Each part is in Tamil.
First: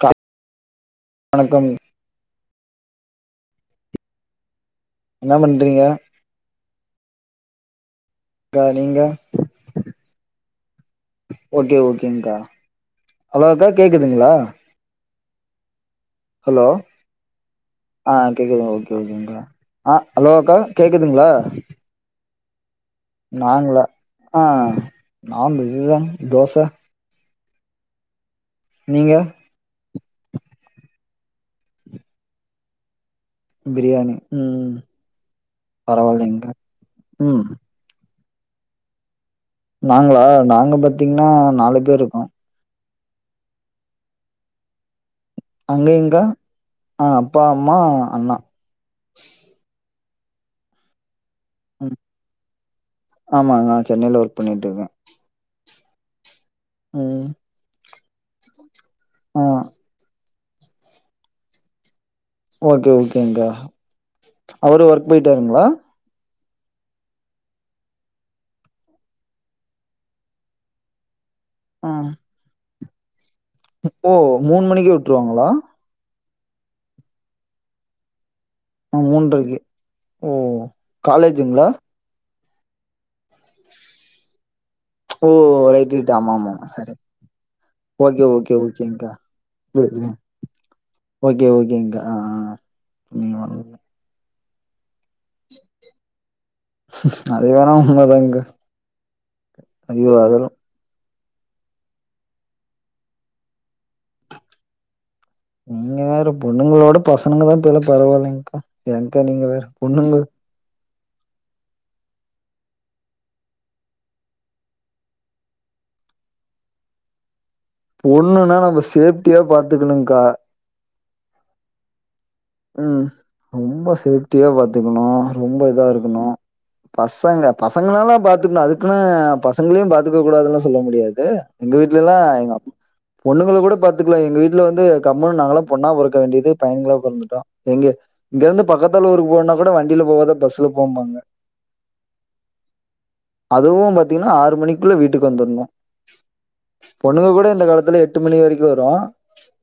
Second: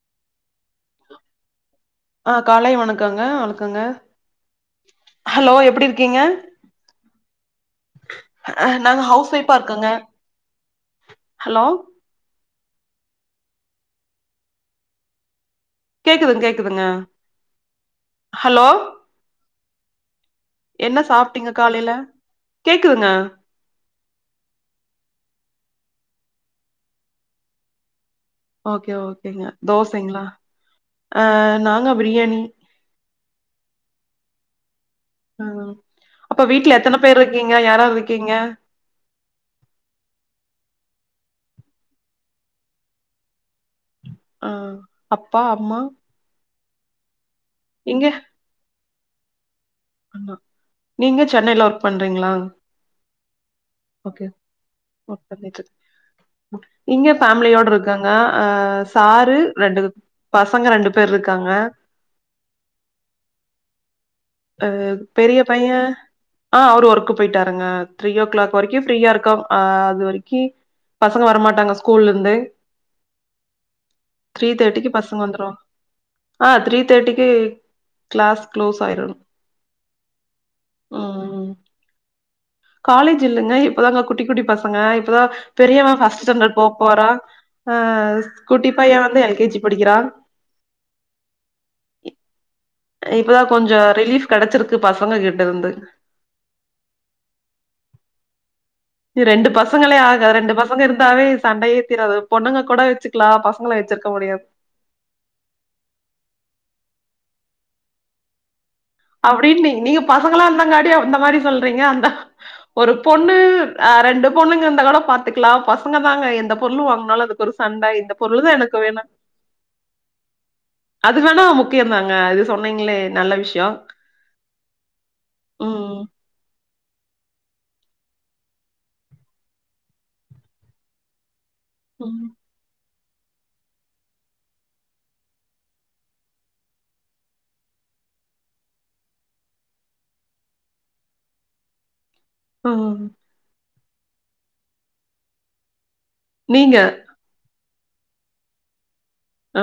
காய் வணக்கம் ஆ காலை வணக்கங்க வணக்கங்க என்ன ஹலோ எப்டி பண்றீங்கக்கா இருக்கீங்க ஹ நீங்க நாங்க ஹவுஸ் ஒய்பா இருக்கங்க ஹலோ ஓகேங்கா ஹலோ அக்கா கேக்குதுங்களா கேக்குதுங் ஹலோ கேக்குதுங்க ஆ கேக்குது ஹலோ ஓகே ஓகேங்க்கா ஆ ஹலோ அக்கா என்ன கேக்குதுங்களா சாப்டீங்க காலையில கேக்குதுங்க நாங்களா ஆ நாங் இதுதா தோச ஓகே நீங்க ஓகேங்க தோசைங்ளா அ நாங்க பிரியாணி பிரியாணி ம் அ அப்ப பரவாயில்லைங்க்கா வீட்ல எத்தன பேர் ம் இருக்கீங்க யார் யார் இருக் கீங்க நாங்களா நாங்க பாத்தீங்களா நாலு பேர் இருக்கோ ஆ அப்பா அம்மா அங்கேங்க்கா ஆ அப்பா அம்மா இங்க அண்ணா ஆமா நீங்க சென்னையில ஒர்க் ம் பண்றீங்ளா ஆமா நான் சென்னையில ஓகே ஒர்க் பண்ணிட்டு இருக்கேன் ஓக் பண்ணீட்டு ஓகே இங்க ம் ஃபேமிலியோட இருக்காங்க அ சாரு ஆ ரெண்டு பசங்க ரெண்டு பேர் இருக்காங்க ஓகே ஓக்கேங்க்கா அ பெரிய பைய ஆ அவரு ஒர்க்கு போயிட்டாருங்க த்ரீ ஓ கிளாக் வரைக்கு ஃப்ரீயா இருக்கம் அ அது வரைக்கி பசங்க வரமாட்டாங்க ம் ஸ்கூல்ல இருந்து ஓ த்ரீ மூணு தேர்ட்டிக்கு மணிக்கே பசங்க விட்ருவாங்களா வந்துருவாங் ஆ த்ரீ தேர்ட்டிக்கு கிளாஸ் க்ளோஸ் ஆயிரு [unintelligible] ஓ காலேஜுங்ளா காலேஜ் இல்லங்க இப்பதாங்க குட்டி குட்டி பசங்க இப்பதா ஓ பெரியவ ரைட் ரைட் ஃபஸ்ட் ஆமா ஆமா ஸ்டாண்டர்ட் ஆமா சரி போபோறா அ ஓகே ஓகே குட்டி பைய ஓகேங்க்கா வந்து எல் கே ஜி படிக்கிறா புரியுது ஓகே ஓகேங்கா ஆ ஆ நீங்க இப்பதா வந்தது கொஞ்சோ ரிலீஃப் கெடைச்சிருக்கு பசங்க கிட்ட இருந்து அது வேணா உண்மதாங்க்கா ரெண்டு பசங்களே ஐயோ ஆக அதெல்லா ரெண்டு பச பசங்க இருந்தாவே சண்டையே தீராது பொண்ணுங்க கூட வச்சுக்கலா பசங்கள வச்சிருக்க முடியாது நீங்க வேற பொண்ணுங்களோட பசங்கனு தா இப்பேலா பரவாயில்லைங்க்கா ஏங்க்கா நீங்க அப்டின்னு வேற நீ நீங்க பொண்ணுங்க பசங்களா இருந்தாங்காட்டியு அந்த மாரி சொல்றீங்க அந்தா ஒரு பொண்ணு அ ரெண்டு பொண்ணுங்க இந்த கூட பாத்துக்கலா பசங்க தாங்க எந்த பொருளு வாங்கனாலு அதுக்கு ஒரு சண்டை. இந்த பொருள் தான் பொண்ணுன்னா எனக்கு நம்ம வேணும். சேஃப்ட்டியா பாத்துக்கணுக்கா அது வேனா முக்கியந்தாங்க இது சொன்னீங்களே ம் நல்ல விஷயோ ரொம்ப சேஃப்டியா பாத்துக்கணு ரொம்ப இதா இருக்கணு பசங்க பசங்கனலு பாத்துக்கணு அதுக்குன்னு பசங்களையு பாத்துக்க கூடாதுல்லா சொல்ல முடியாது எங்க வீட்லெல்லா ம். எங்க அப் பொண்ணுங்கள‌ கூட பாத்துக்கல எங்க‌ வீட்ல வந்து கம்முன்னு நாங்களா பொண்ணா பொறக்க வேண்டியது பயனுங்களா பொறந்துட்டோ எங்க இங்க இருந்து பக்கத்தால ஊருக்கு போனா கூட வண்டியில போவாத பஸ்ல போம்பாங்க ஆ அதுவும் பாத்தீங்கன்னா ஆறு மணிக்குள்ள வீட்டுக்கு வந்துர்னு நீங்க பொண்ணுங்க கூட இந்த காலத்துல எட்டு மணி வரைக்கு வரு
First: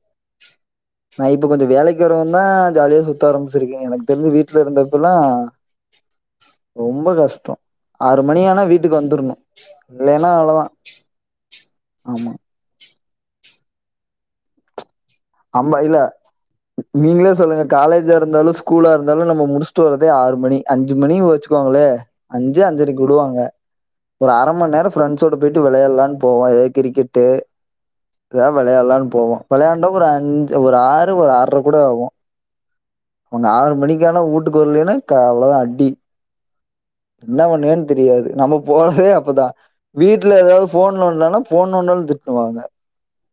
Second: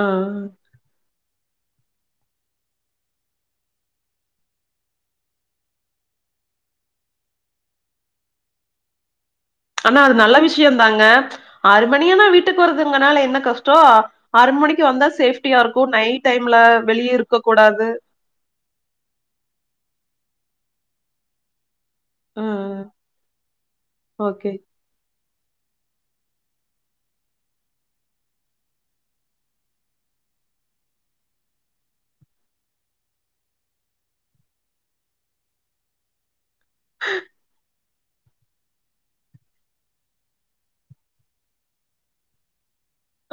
ஆ ஆ நா இப்ப கொஞ்சோ வேலைக்கு வரவு தா ஜாலியா சுத்த ஆரம்பிச்சிருக்க எனக்கு தெரிஞ்சு வீட்ல இருந்தப்பல்லா ரொம்ப கஷ்டோ ஆறுமணி ஆனா வீட்டுக்கு வந்துர்ணு ஆனா அது நல்ல விஷயந்தாங்க அறு மணியானா ஆமா. வீட்டு போறதுங்கனால என்ன கஷ்டோ ஆறு மணிக்கு வந்தா சேஃப்டியா அம்ப இருக்கு இல்ல நைட் டைம்ல வெளியே நீங்களே இருக்க சொல்லுங்க கூடாது காலேஜா இருந்தாலு ஸ்கூலா இருந்தாலு நம்ம முடுஸ்ட்டு வரதே ஆறு மணி அஞ்சு மணி வச்சுக்கோங்களே அஞ்சு ம். அஞ்சரைக் உடுவாங்க ஒரு அர ஓகே. மண் நேர ஃப்ரெண்டஸோட போயிட்டு விளையாலான் போவோ எதா கிரிக்கெட்டு தா விளையால்லான் போவோ வெளையாண்டா ஒரு அஞ்சு ஒரு ஆறு ஒரு ஆற்ர கூட ஆகு அவங்க ஆறு மணிக்கானா ஊட்டுக்கு வர்லின்னா க அவ்ளோதா அடி என்ன பண்ணுவியன் தெரியாது நம்ம போறதே அப்பதா வீட்டுல ஏதாவது ஃபோன் நோன்னன்னா ஃபோன் நோன்னா திட்டுவாங்க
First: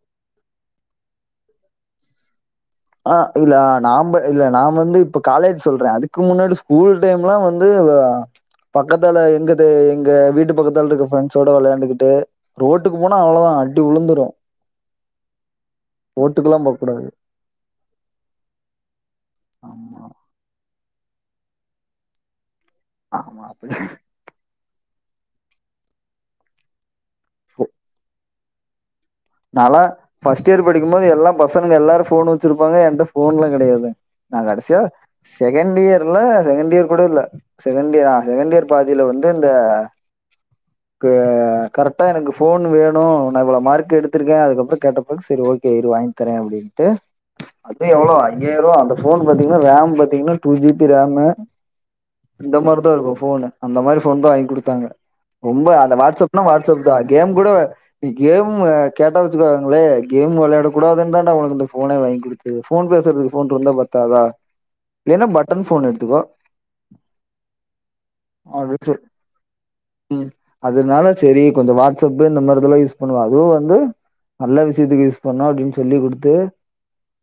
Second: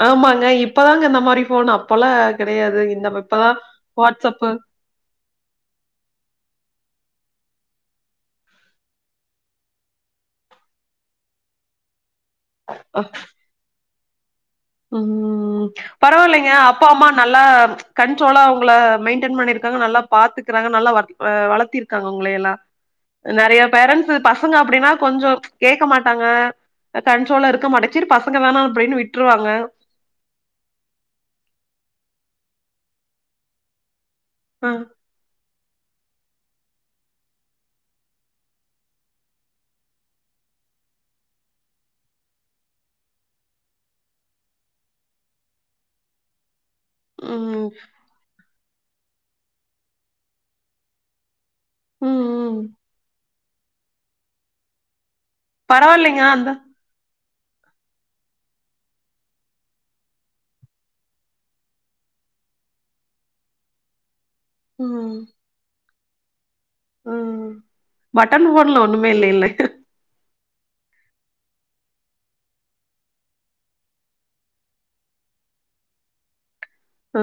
ஆமாங்க இப்பதாங்க இந்த மாரி ஃபோன்னு அப்பல்லா கெடையாது ஆ இல்ல நாம்ப இல்ல நாம் வந்து இப்ப காலேஜ் சொல்றே அதுக்கு முன்னாடி ஸ்கூல் டைம்லா வந்து வா பக்கத்தல எங்கது எங்க வீட்டு பக்கத்தால இருக்க ஃப்ரெண்ட்ஸோட விளைண்டுக்கிட்டு ரோட்டுக்கு போனா அவ்ளோதா அடி உளுந்துரு ம் பரவாயில்லைங்க அப்பா போக்கூடாது. அம்மா நல் ல்லா கண்ட்ரோலா உங்கள மென்டைன் பண்ணிருக்காங்க நல்லா ஆமா, பாத்துக்கறாங்க நல்லா ஆ வளர்த்திருக்காங்க உங்கள எல்லா ஆமா. நெறைய அப்படி பேரண்ட்ஸ்சு பசங்க அப்படின்னா கொஞ்சோ கேக்க மாட்டாங்க கண்ட்ரோலா இருக்க மாட்டச்சரி சேரி பசங்கதான அப்படின் விட் நால்லா ஃபஸ்ட் இயர் படிக்கும்போது எல்லா பசங்க எல்லாரு ஃபோன் வச்சிருப்பாங்க என்ட போன்லா கெடையாது நா அ கடைசியா செகண்ட் இயர்ல்ல செகண்ட் இயர் கூட இல்ல செகண்ட் இயர் ஆ செகண்ட் இயர் பாதில வந்து இந்த அ கரெக்டா எனக்கு ஃபோன் வேணு நா இவ்வளா மார்க் எடுத் துருக்கே அதுக்கப்புறம் கேட்ட [inaudible] சரி ஓகே இரு வாங் தரே அப்படின்ட்டு ம். அப்பயு எவ்வளோ ஐஆயிருவா அந்த ஃபோன் பாத்தீங்கன்னா ரேம் பாத்தீங்கன்னா டூ ஜி பி ரேம்மு ம், ம். இந்த மார்தா இருக்கு ஃபோனு அந்த மாரி ஃபோன் தா வாங் குடுத்தாங்க ரொம்ப அந்த பரவாயில்லைங்க வாட்ஸ்அப்னா அந்த வாட்ஸ்அப் தா கேம் கூட கேமு கேட்டா வச்க்கோங்களே கேம் விளையட கூடாது தான்டா உனக்கு இந்த போனே வாங்கி குடுத்தது ஃபோன் பேசறதுக்கு போன் இருந்தா பத் தாத இல்லைன்னா பட்டன் ஃபோன் எடுத்துக்கோ அ பட்டன் ஃபோன்ல ஒண்ணுமே இல்லைல்ல ம் அதனால சரி கொஞ்ச வாட்ஸ்அப்பு இந்த மாரி இதெல்லா யூஸ் பண்ணுவ அதுவு வந்து நல்ல விஷ்யத்துக்கு யூஸ் பண்ணு அப்படின் சொல்லி குடுத்து அ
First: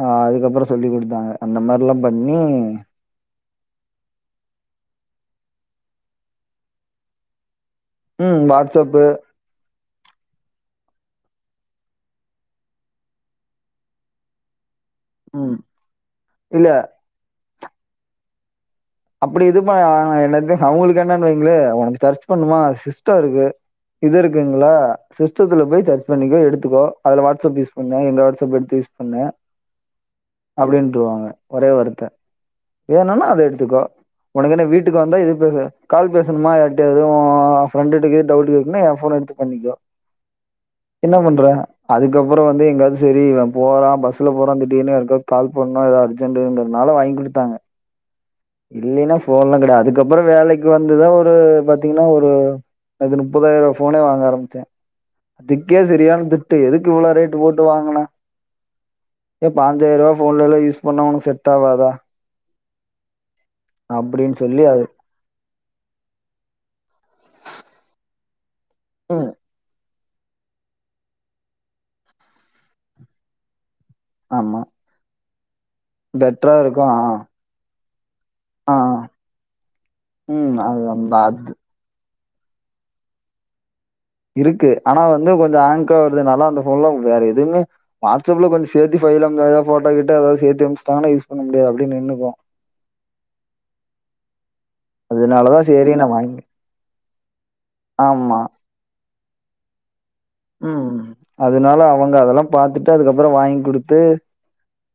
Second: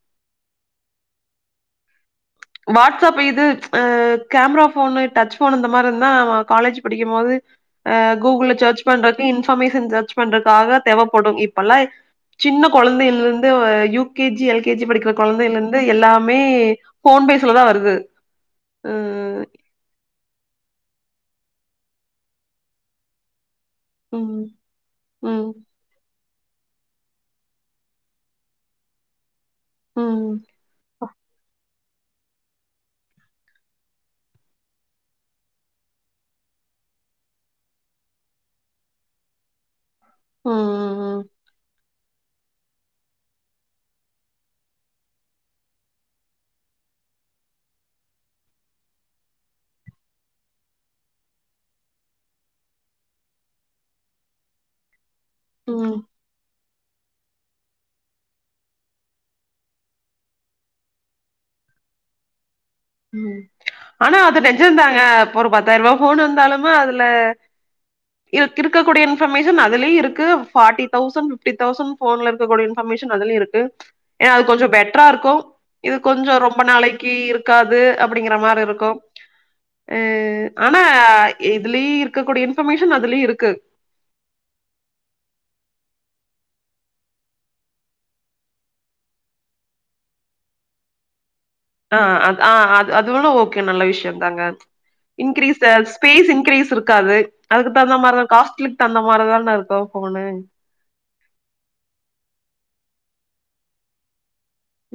அ அதுக்கப்புற சொல்லி கொடுத்தாங்க அந்த மார்ல்லா பண்ணி ச அப்ப இது அ கேமரா ஃபோனு டச் ஃபோனு இந்த மார் இருந்தா காலேஜ் படிக்கும் மோது அ ம் கூகுள்ல ச்சர்ச் பண்றக்கு இன்ஃபர்மேஷன் ச்சர்ச் பண்றக்காக தேவப்படு இப்பல்லா சின்ன கொழந்தைகள் இந்து U K G L K G படிக்க ம். குழந்தைல இந்து எல்லாமே இல்ல ஃபோன் பேஸ்ல தா வருது ம் அப்படி இது பண்ண என்னது அவங்களுக்கு என்னன் வைங்களே உனக்கு சர்ச் பண்ணுமா சிஸ்டோ இருக்கு இது ம் இருக்குங்களா ம் சிஸ்டத்துல போய் சர் பண்ணிக்கோ எடுத்துக்கோ அதுல வாட்ஸ்சப் யூஸ் பண்ணு எங்க வாட்ஸ்அப் எடுத்து யூஸ் பண்ணு ம் அப்படின்ருவாங்க ஒரே வார்த்த வேணுன்னா அத எடுத்துக்கோ ஒனக்கு என்ன வீட்டுக்கு வந்தா இது பேசு கால் பேசணுமா யார்ட்டியாது ப்ரெண்டுட கீது டவுட் கேக்கணுனா எ ஃபோன் எடுத் து பண்ணிக்கோ ம் என்ன பண்ற அதுக்கப்புறோ வந்து எங்காவது சரி இவ போறா பஸ்ல போறா திடீர்னு யார்காஸ் கால் பண்ணு ஏத அர்ஜென்ட்டுங்கிறனால வாங் குடுத்தாங்க இல்லினா போன்லா கெடையாது அதுக்கப்பறோ வேலைக்கு வந்துதா ஒரு பாத்திங்கன்னா ஒரு அது முப்பதாயிருவா போனே வாங்க ஆரம்பிச்சே அதுகே ம் செரியான திட் டு எதுக்கு இவ்ளோ ரேட்டு போட்டு வாங்கனா ஏ பாஞ்சாயிருவா போன்லலா யூஸ் பண்ணா உனக் செ்ட் ஆவாதா ம் ஆனா அப்படின்னு அது சொல்லி நெஜோதாங்க இப்பொரு பத்தாயிருவா போனு வந்தாலுமு அதுல இதுக் இருக்ககூடிய ம். இன்பர்மேஷன் அதுலயூ இருக்கு பார்ட்டி தௌசண் பிப்டி தௌசண் போன்ல இருக்ககூடிய இன்பர்மேஷன் அதுலயூ இருக்கு ஏ அது ஆமா. கொஞ்சோ பெட்ரா இருக்கு இது கொஞ்சோ பெட்டரா ரொம்ப இருக்கும். ஆ. நாளைக்கி இருக் காது அப்படிங்கற மார் ஆ. இருக்கு அ ம். அனா அது அந்த அது இ துலீ இருக்க கூடிய இன்பர்மேஷன் அதுலயூ இருக்கு இருக்கு அனா வந்து கொஞ்சோ ஆங்க்காவருதுனால அந்த போன்லா வேற எதுமே வாடஸ் அப்ல கொஞ்சோ சேத்தி பைல் அனு [unintelligible] எதோ போட்டோ கீட்டோ எதாவது சேத்தி அனுப்ச்ட்டாங்கன்னா யூஸ் பண்ண முடியாது [unintelligible] அ அ அ அது வேண்ணா ஓகே நல்ல விஷயோ தாங்க அதனால இன்கிரீஸ் தான் சரி [unintelligible] நான் ம். ஸ்பேஸ் வாங்கி இன்கிரீஸ் இருகாது அதுக்கு தகுந்த மார்தா ஆமா. காஸ்லிப் ட் அந்த மார்தான இருக்கு போனு ம் அதனாலா அவங்க அதல்லா பாத்துட்டு அதுக்கப்பறோ வாங்கி குடுத்து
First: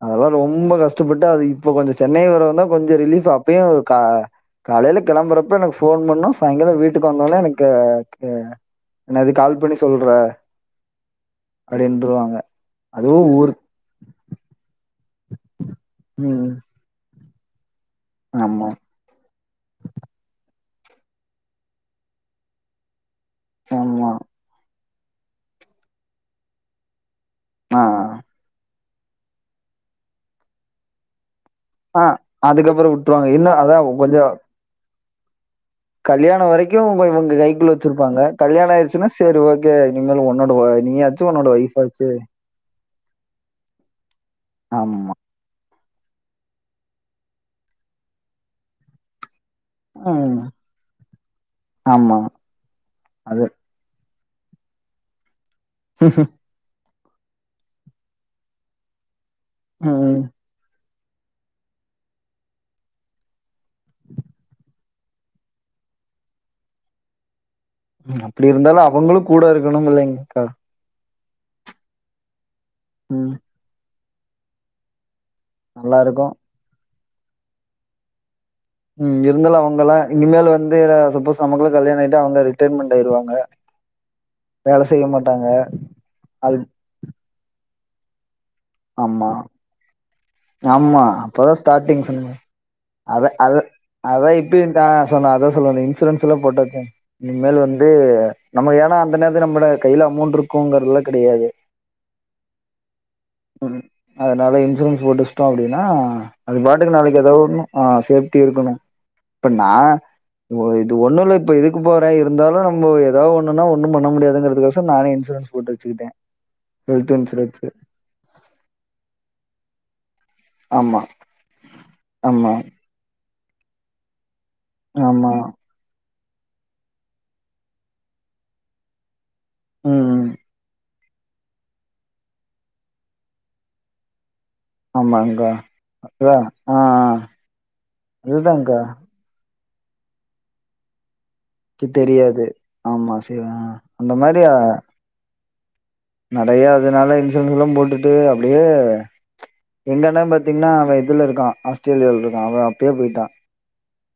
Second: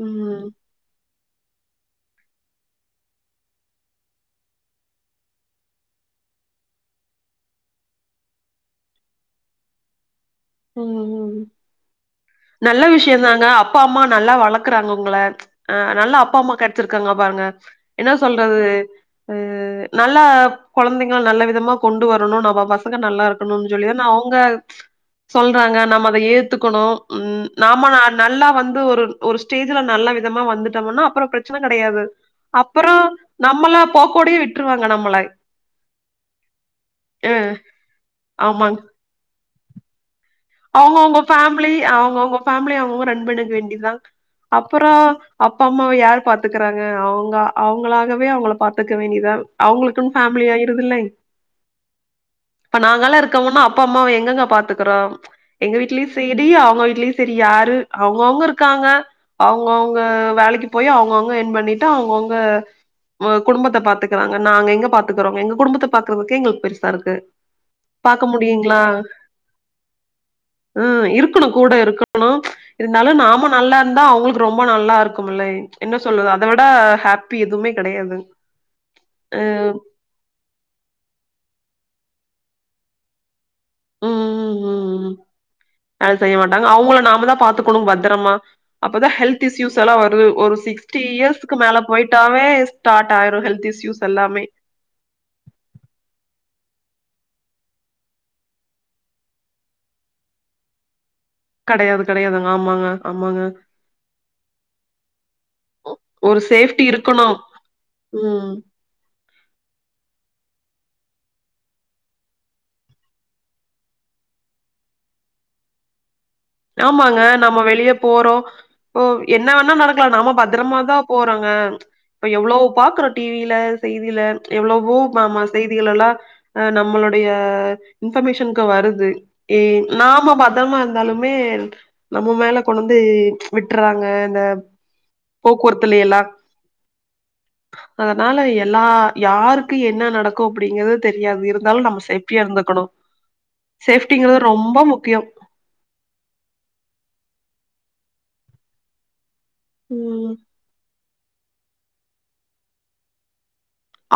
அதல்லா ம். ரொம்ப கஷ்ட்டப்பட்டு அது இப்ப கொஞ்சோ சென்னை வரவுந்தா கொஞ்ச ரிலீஃப் அப்பயு கா காலைல கெளம்பறப்ப எனக்கு போன் பண்ணு சாயிங்காளோ வீட்டுக்கு வந்தொன்னே எனக்கு க க என்னாது கால் பண்ணி சொல்ற ம் ம் நல்ல விஷயோ அதுவும் தாங்க ஊர் அப் பம்மா நல்லா வளக்கறாங்க உங்கள அ நல்ல அப்பா ம். அம்மா கெடச்சிருகாங்க பாருங்க என்ன சொல்றது ஆமா, அது நல்லா கொழந்திங்கோ நல்ல விதமா கொண்டு வரணு நம்ம பசங்க நல்லா இருக் கணு சொல்லிதா ஆமா. அவுங்க சொல்றாங்க நம்ம அத ஏத்துகணு ம் நாம நா ஆ. நல்லா வந்து ஒரு ஒரு ஸ்டேஜ்ல நல்ல விதமா வந்துட்டம்முன்னா அப்பறோ பி ரச்சன ஆ கெடையாது அதுக்கப்புறோ அப்பறோ விட்ருவாங்க இன்னு நம்மள அதா போக்கோடயே விட்ருவாங்க நம்மளை கல்யாண வரைக்கு இவுங்க இவுங்க கைக்குள்ள வெச்சிர்ப்பாங்க கல்யாண ஆயிர்ச்சுனா சேர் ஒக் அவுங்கவுங்க ஃபேமிலி ஒய்ஃபாச்சு அவுங்கவுங்க ரன் பண்ணிக்க வேண்டிதா அப்பறோ ஆமா அப்பம்மாவ யார் பாத்துக்கறாங்க அவுங்க அவுங்களாகவே அவுங்கள பாத்துக்க வேண்டிதா அவுங்களுக்குன் ம் ஃபேமிலியாயிருதுல்லைங் ஆமா இப்ப நாங்கலா அது இருக்கம்முன்னா அப் அபாம்மாவ எங்கங்க பாத்துக்கறோ எங்க வீட்லயூ சேரி அவங்க வீட்லயூ செரி யாரு அவுங்கவுங்க இருக்காங்க அவுங்கவுங்க ம் வேலைக்கு போய் அவுங்கவுங்க ஏர்ன் பண்ணீட்டுா அவுங்கவுங்க வ குடும்பத்த பாத்துக்கறாங்க நாங்க எங்க பாத்துக்கறோ எங்க குடும்பத்த பாக்கறதுக்கே எங்களுக்கு பெருசா இருக்கு ம் பாக்க அப்படி இருந்தாலு முடியுங்களா அவங்களு கூட இருக்கணும் இல்லைங்க்கா ம் இருக்கணு கூட இருக்கணு இருந்தாலு ம் நாம நல்லா இருந்தா அவுங்களுக்கு ரொம்ப நல்லா இருக்கும்ல்லை என்ன நல்லா இருக்கு சொல்றது அத விட ஹாப்பி எதுவுமே கெடையாதுங் ம் இருந்தாலு அவங்கல்லா இனிமேலு வந்து எதா சப்போஸ் நமக்குளா கல்யாண ஆயிட்டா அவங்க ரிட்டர்மெண்ட் ஆயிருவாங்க ம் ம் வேல ம் செய்ய ம் மாட்டாங்க அது செய்ய மாட்டாங்க அவுங்கள நாம தா பாத்துக்கணு பத்தரமா அப்பதா ஆமா ஹெல்த் இஸ்யூஸ் எல்லா வருது ஒரு சிக்ஸ்டி ஆமா அப்பதா இயர்ஸ்க்கு மேல ஸ்டார்டிங் சொன்ன போயிட்டாவே ஸ்டார்ட் ஆயிரு ஹெல்த் இஸ்யூஸ் எல்லாமே தா சொன்ன அதா சொல்ல வந்த இன்சூரன்ஸ் எல்லா போட்டாச்சாங் இனிமேல் வந்து நம்ம ஏன்னா அந்த நேரத்து நம்மட கைல அமௌண்ட் இருக்குங்கறதுலா கெடையாது கெடையாது கெடையாதுங்க ஆமாங்க ஆமாங்க ஒரு அதனால இன்சூரன்ஸ் போட்டு வஸ்ட்டோம் அப்டின்னா ஒரு அது சேஃப்டி பாட்டுக்கு நாளைக்கு எதா இருக்கணும் ஒன்னும் ஆ சேப்டி ம் இருக்கணும் இப்ப நா ஓ இது ஒண்ணு இல்ல இப்ப இதுக்கு போற இருந்தாலும் நம்போ எதாவது ஒண்ணுனா ஒண்ணும் பண்ண முடியாதுங்கிறது கொசரம் நானே இன்சூரன்ஸ் போட்டு வச்சிகிட்ட ஆமாங்க நம்ம வெளிய போறோம் ம் என்ன வேணா நடக்கலா நம்ம பத் திரமா தா ஆமா போறாங்க இப்ப ஆமா எவ்ளோ பாக்கறோம் டி வில செய்தியில எவ்ளோவோ ஆமா மாமா செய் திலலா ஆ நம்மளுடைய இன்பர்மேஷனுக்கு வருது ஏ ம் ம் நாம பத்தரமா இருந்தாலு மே நம்ம மேல கொண்டுவந்து விட்டறாங்க இந்த ஆமாங்கா போக்குவரத்துல எல்லா அதா ஆ ஆ அதனால அதுதாங்கா எல்லா யாருக்கு என்ன நடக்கும் அப்டிங்கிறது தெரியாது இரு க்கு இருந்தாலும் நம்ம சேஃப்டியா தெரியாது இருந்துக்கணும் ஆமா சரி ஆ அந்த சேஃப்டிங்கிறது ரொம்ப முக்கியம் நெறையா அதனால இன்சூரன்ஸ்லா போட்டுட்டு அப்டியே எங்க அண்ண ம். பாத்தீங்கன்னா அவன் இதுல இருக்கான் ஆஸ்திரேலியாவில் இருக்கான் அவன் அப்பயே போய்ட்டான்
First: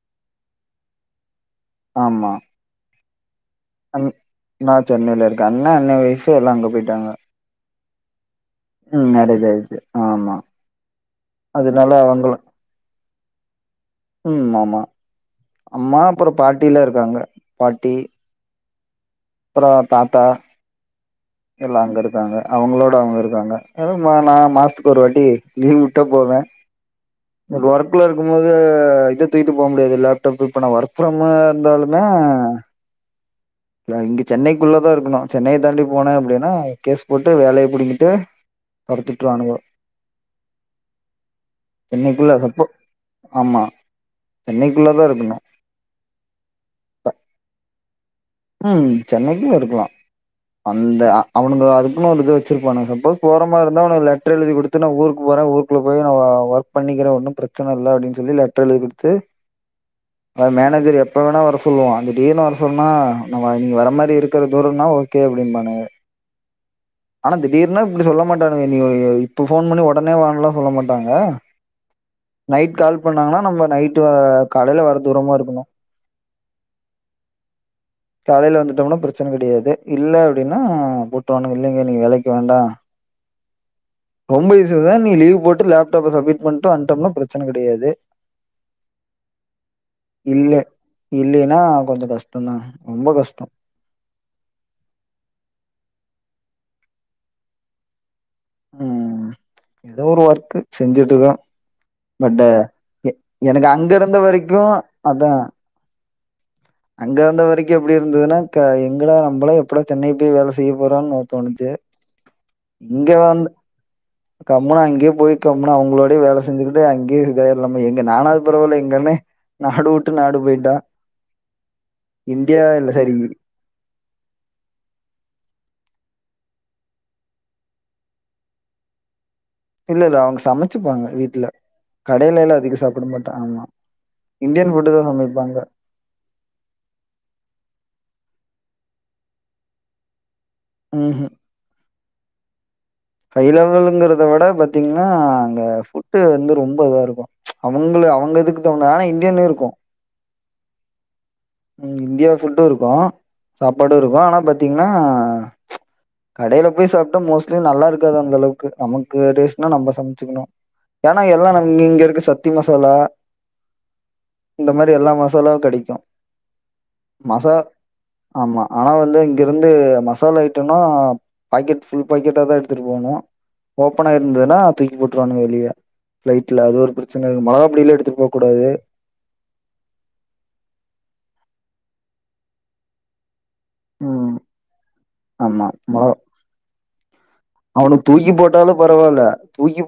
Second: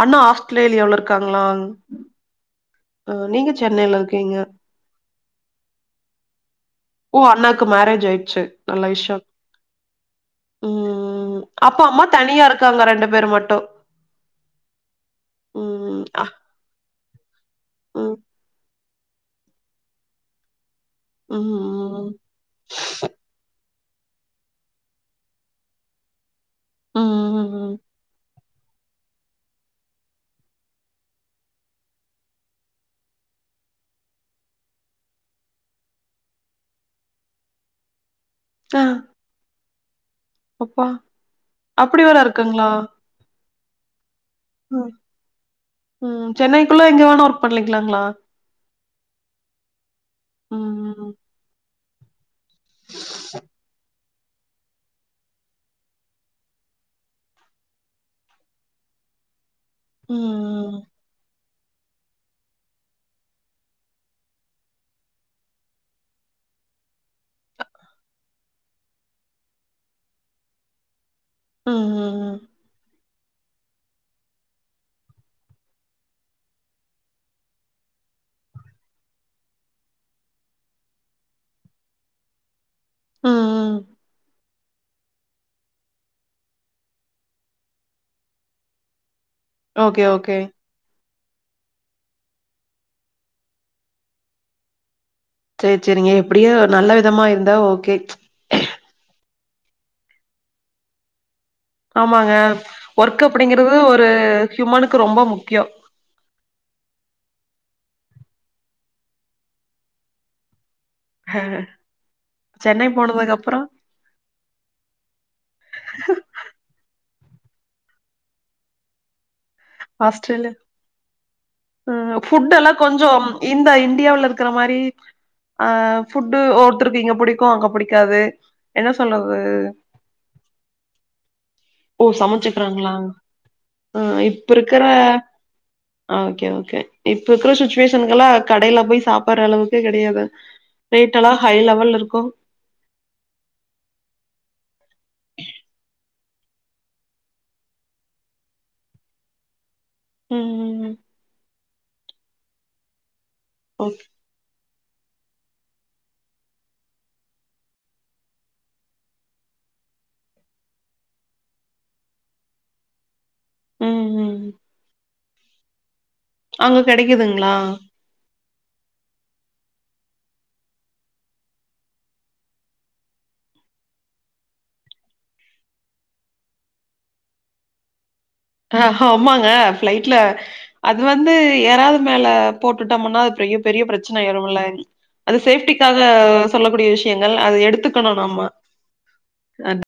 அண்ணா ஆஸ்திரேலியாவுல இருக்காங்களா ஆமா ஆ நீங்க சென்னையில இருக்கீங்க நா சென்னையில இருக்கன் அண்ண அண்ண ஓய்ஃபு எல்லாம் அங்க போயிட்டாங் ஓ அண்ணாக்கு மேரேஜி ஆயிடுச்சி ம் மேரேஜி ஆயிடுச்சி ஆமா ம். அப்ப அதனால அம்மா அவுங்களும் தனியா இருக்காங்க பேர் மட்டும். ம் ஆமா அம்மா ம். அ. அப்புறம் பாட்டியிலா இருக்காங்க பாட்டி ம். அப்புறம் தாத்தா எல்லா அங்க ம். இருக்காங்க அவுங்களோட அவுங்க இருக்கறாங்க அத மா நா மாசத்துக்கு ஒரு வாட்டி லீவு உட்ட போவேன் லோ ம். ஒர்க்ல இருக்கமோது இத தூக்கிட்டு போ முடியாது லேப்டாப் இப்ப நா ஒர்க் ஃப்ரம் இருந்தாலுமே நா இங்க சென்னைக்குள்ளதா இருக்கணும் சென்னைய தாண்டி போன அப்டின்னா கேஸ் போட்டு வேலைய புடிங்கிட்டு ஆ. தொரத்தி உட்ருவானுவோ அப்பா! அப்படி வேற சென்னைகுள்ள சப்போ இருக்குங்களா? ஆமா சென்னைக்குள்ள ம். தா இருக்கணும் ம் சென்னைக்குள்ள எங்க வேணா ஒர்க் பண்ணிக்கலாங்களா ம் சென்னைக்குள்ள இருக்கலா அந்த ம். அவுனுங்க அதுக்குனு ஒரு இது வச் சிருப்பானுங்க சப்போஸ் போற மாரி இருந்தா ஒனக்கு லெட்டர் எழுதி குடுத் து நா ஊருக்கு போறன் ஊருக்குள்ள போயி நா ஒ ஒர்க் பண்ணிக்கிற ஒன்னும் பிரச்சன இல்ல அப்டின் சொல்லி லெட்டர் எழுதி குடுத்து ம் அது மேனேஜர் எப்போ வேணா வர சொல்லுவான் திடீர்னு வர சொன்னா நா வ நீங்க வர மாரி இருக்கற தூரன்னா ஓகே அப்டிம்பானுங்க ஆனா திடீர்னா இப்டி சொல்ல மாட்டானுங்க நீ இப்ப ஃபோன் பண்ணி ஒடனே வான்லா சொல்ல மாட்டாங்க ம். நைட் கால் பண்ணாங்கன்னா நம்ம நைட்டு காலையில வர தூரமா இருக்கனும் காலையில வந்துட்டோம்னா பிரச்சன கெடையாது இல்ல அப்டின்னா போட்டுருவானுங்க இல்லைங்க நீங்க வேலைக்கு வேண்டா ம் ம் ரொம்ப யோசிக்காதா நீ லீவ் போட்டு லேப்டாப்ப சமிட் பண்ட்டு வன்ட்டம்னா பிரச்சன கெடையாது ஓகே, ஓகே. இல்ல இல்லைன்னா கொஞ்சம் கஷ்டந்தான் ரொம்ப கஷ்டம் சேரி செரிங்க எப்டியோ நல்ல விதமா இருந்தா ஓகே ம் எதோ ஒரு ஒர்க்கு செஞ்சுட்டுருக்றோ ஆமாங்க. பட் எ ஒர்க் எனக்கு அப்படிங்கிறது அங்க ஒரு இருந்த வரைக்கு ஹியூமனுக்கு ரொம்ப அதா முக்கியம். அங்க இந்த வரைக்கு எப்டி இருந்துதுன்னா க எங்கடா நம்மளா எப்படா சென்னை போய் வேல செய்ய போறோன்னு தோணுச்சு சென்னை இங்க வந்து போனதுக்கப்புறம் கம்முனு அங்கே போய் கம்முனு அவங்களோடே வேல செஞ்சுக்ட்டு அங்கயே இருந்தர்லாமோ எங்க நானாவ்து பரவால எங்கண்ண நாடு உட்டு நாடு ஆஸ்திரேலியா போய்டா ம் ஃபுட்டெல்லா சரி கொஞ்சம் இந்த இந்டியாவுல இருக்குற மாரி அ ஃபுட்டு ஒருத்தருக்கு இங்க புடிக்கு அங்க புடிக்காது என்ன சொல்றது இல்லல்ல அவங்க சமைச்சுப்பாங்க வீட்ல ஓ கடைலல்லா அதிகோ சமைச்சுக்கிறாங்களா சாப்ட மாட்டோங் ஆமா ம் இப்ப இந்தியன் இருக்கிற ஃபுட்டு தா சமைப்பாங்க ஓகே ஓகே இப்ப இருக்ற சுச்சுவேஷன்கெல்லா கடைல போய் சாப்பற அளவுக்கு கெடையாது ம்ஹ்ம். ரேட்டெல்லா ஹை லெவல்ல இருக்கு ஹை லெவலுங்கிறத விட பாத்தீங்ன்னா அங்க ஃபுட்டு வந்து ரொம்ப இதா இருக்கு அவங்கள அவங்க இதுக்கு தகுந்த ஆனா இந்தியனு இருக்கு ம் ம் ம் இந்தியா ஃபுட்டு இருக்கு சாப்பாடு ஓகே இருக்கு ஆனா பாத்தீங்ன்னா கடைல போய் சாப்ட்டா மோஸ்ட்லி நல்லா இருக்காது அந்த அளவுக்கு நமக்கு டேஸ்னா நம்ம சமச்சிக்கனு சமைச்சுக்கணும் பானா எல்லா நாங் இங்க இங்க இருக்க சக்தி மசாலா ம் ம் இந்த மாரி எல்லா மசாலாவு கெடைக்கு அங்க கெடைக்குதுங்ளா ஆமா ஆனா வந்து இங்கிருந்து மசாலா ஐட்டம்னா பாக்கெட் ஃபுல் பாக்கெட்டாதா எடுத்துட்டு போணு ஓப்பனா இருந்ததுன்னா தூக்கி போட்ருவாங்க வெளிய ஃபிளைட்ல அது ஒரு பிரச்சன மொளகாபொடில்லா எடுத்துட் போ கூடாது ஆ ஆமாங்க ஃபிளைட்ல அது வந்து யராவ்து மேல போட்டுட்டம்ன்னா அப்றோ எ பெரிய பிரச்சனை ம். ஆயிருமுல்ல அது ஆமா. சேஃப்ட்டிக்காக மொளகா சொல்லக்கூடிய விஷயங்கள் அத எடுத்துக்கணு நம்ம போல தூக்கிப்